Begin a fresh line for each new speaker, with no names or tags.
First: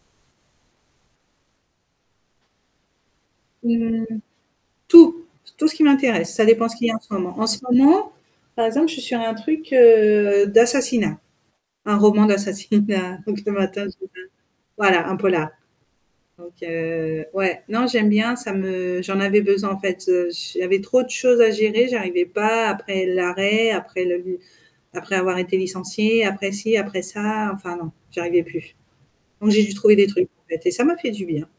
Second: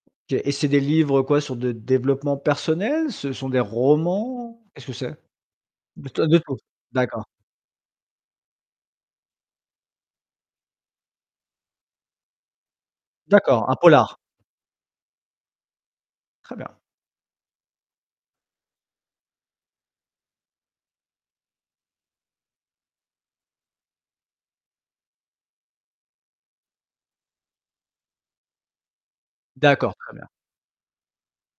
OK et c'est des livres, quoi, sur le développement personnel? Ce sont des
Mmh.
romans? Qu'est-ce que c'est?
Tout! Tout ce qui
De ah,
m'intéresse,
de
ça
tout,
dépend ce qu'il y a en ce
d'accord.
moment. En ce moment, par exemple, je suis sur un truc heu, d'assassinat, un roman d'assassinat donc le
D'accord, un
matin
polar.
[unintelligible] voilà, un polar. Donc
Très bien.
heu, ouais, non j'aime bien, ça me j'en avais besoin en fait, heu, j j'avais trop de choses à gérer, j'arrivais pas, après l'arrêt, après le après avoir été licenciée, après ci, après ça, enfin non, j'arrivais plus. Donc j'ai juste
D'accord,
trouver des
très bien.
trucs en fait et ça m'a fait du bien.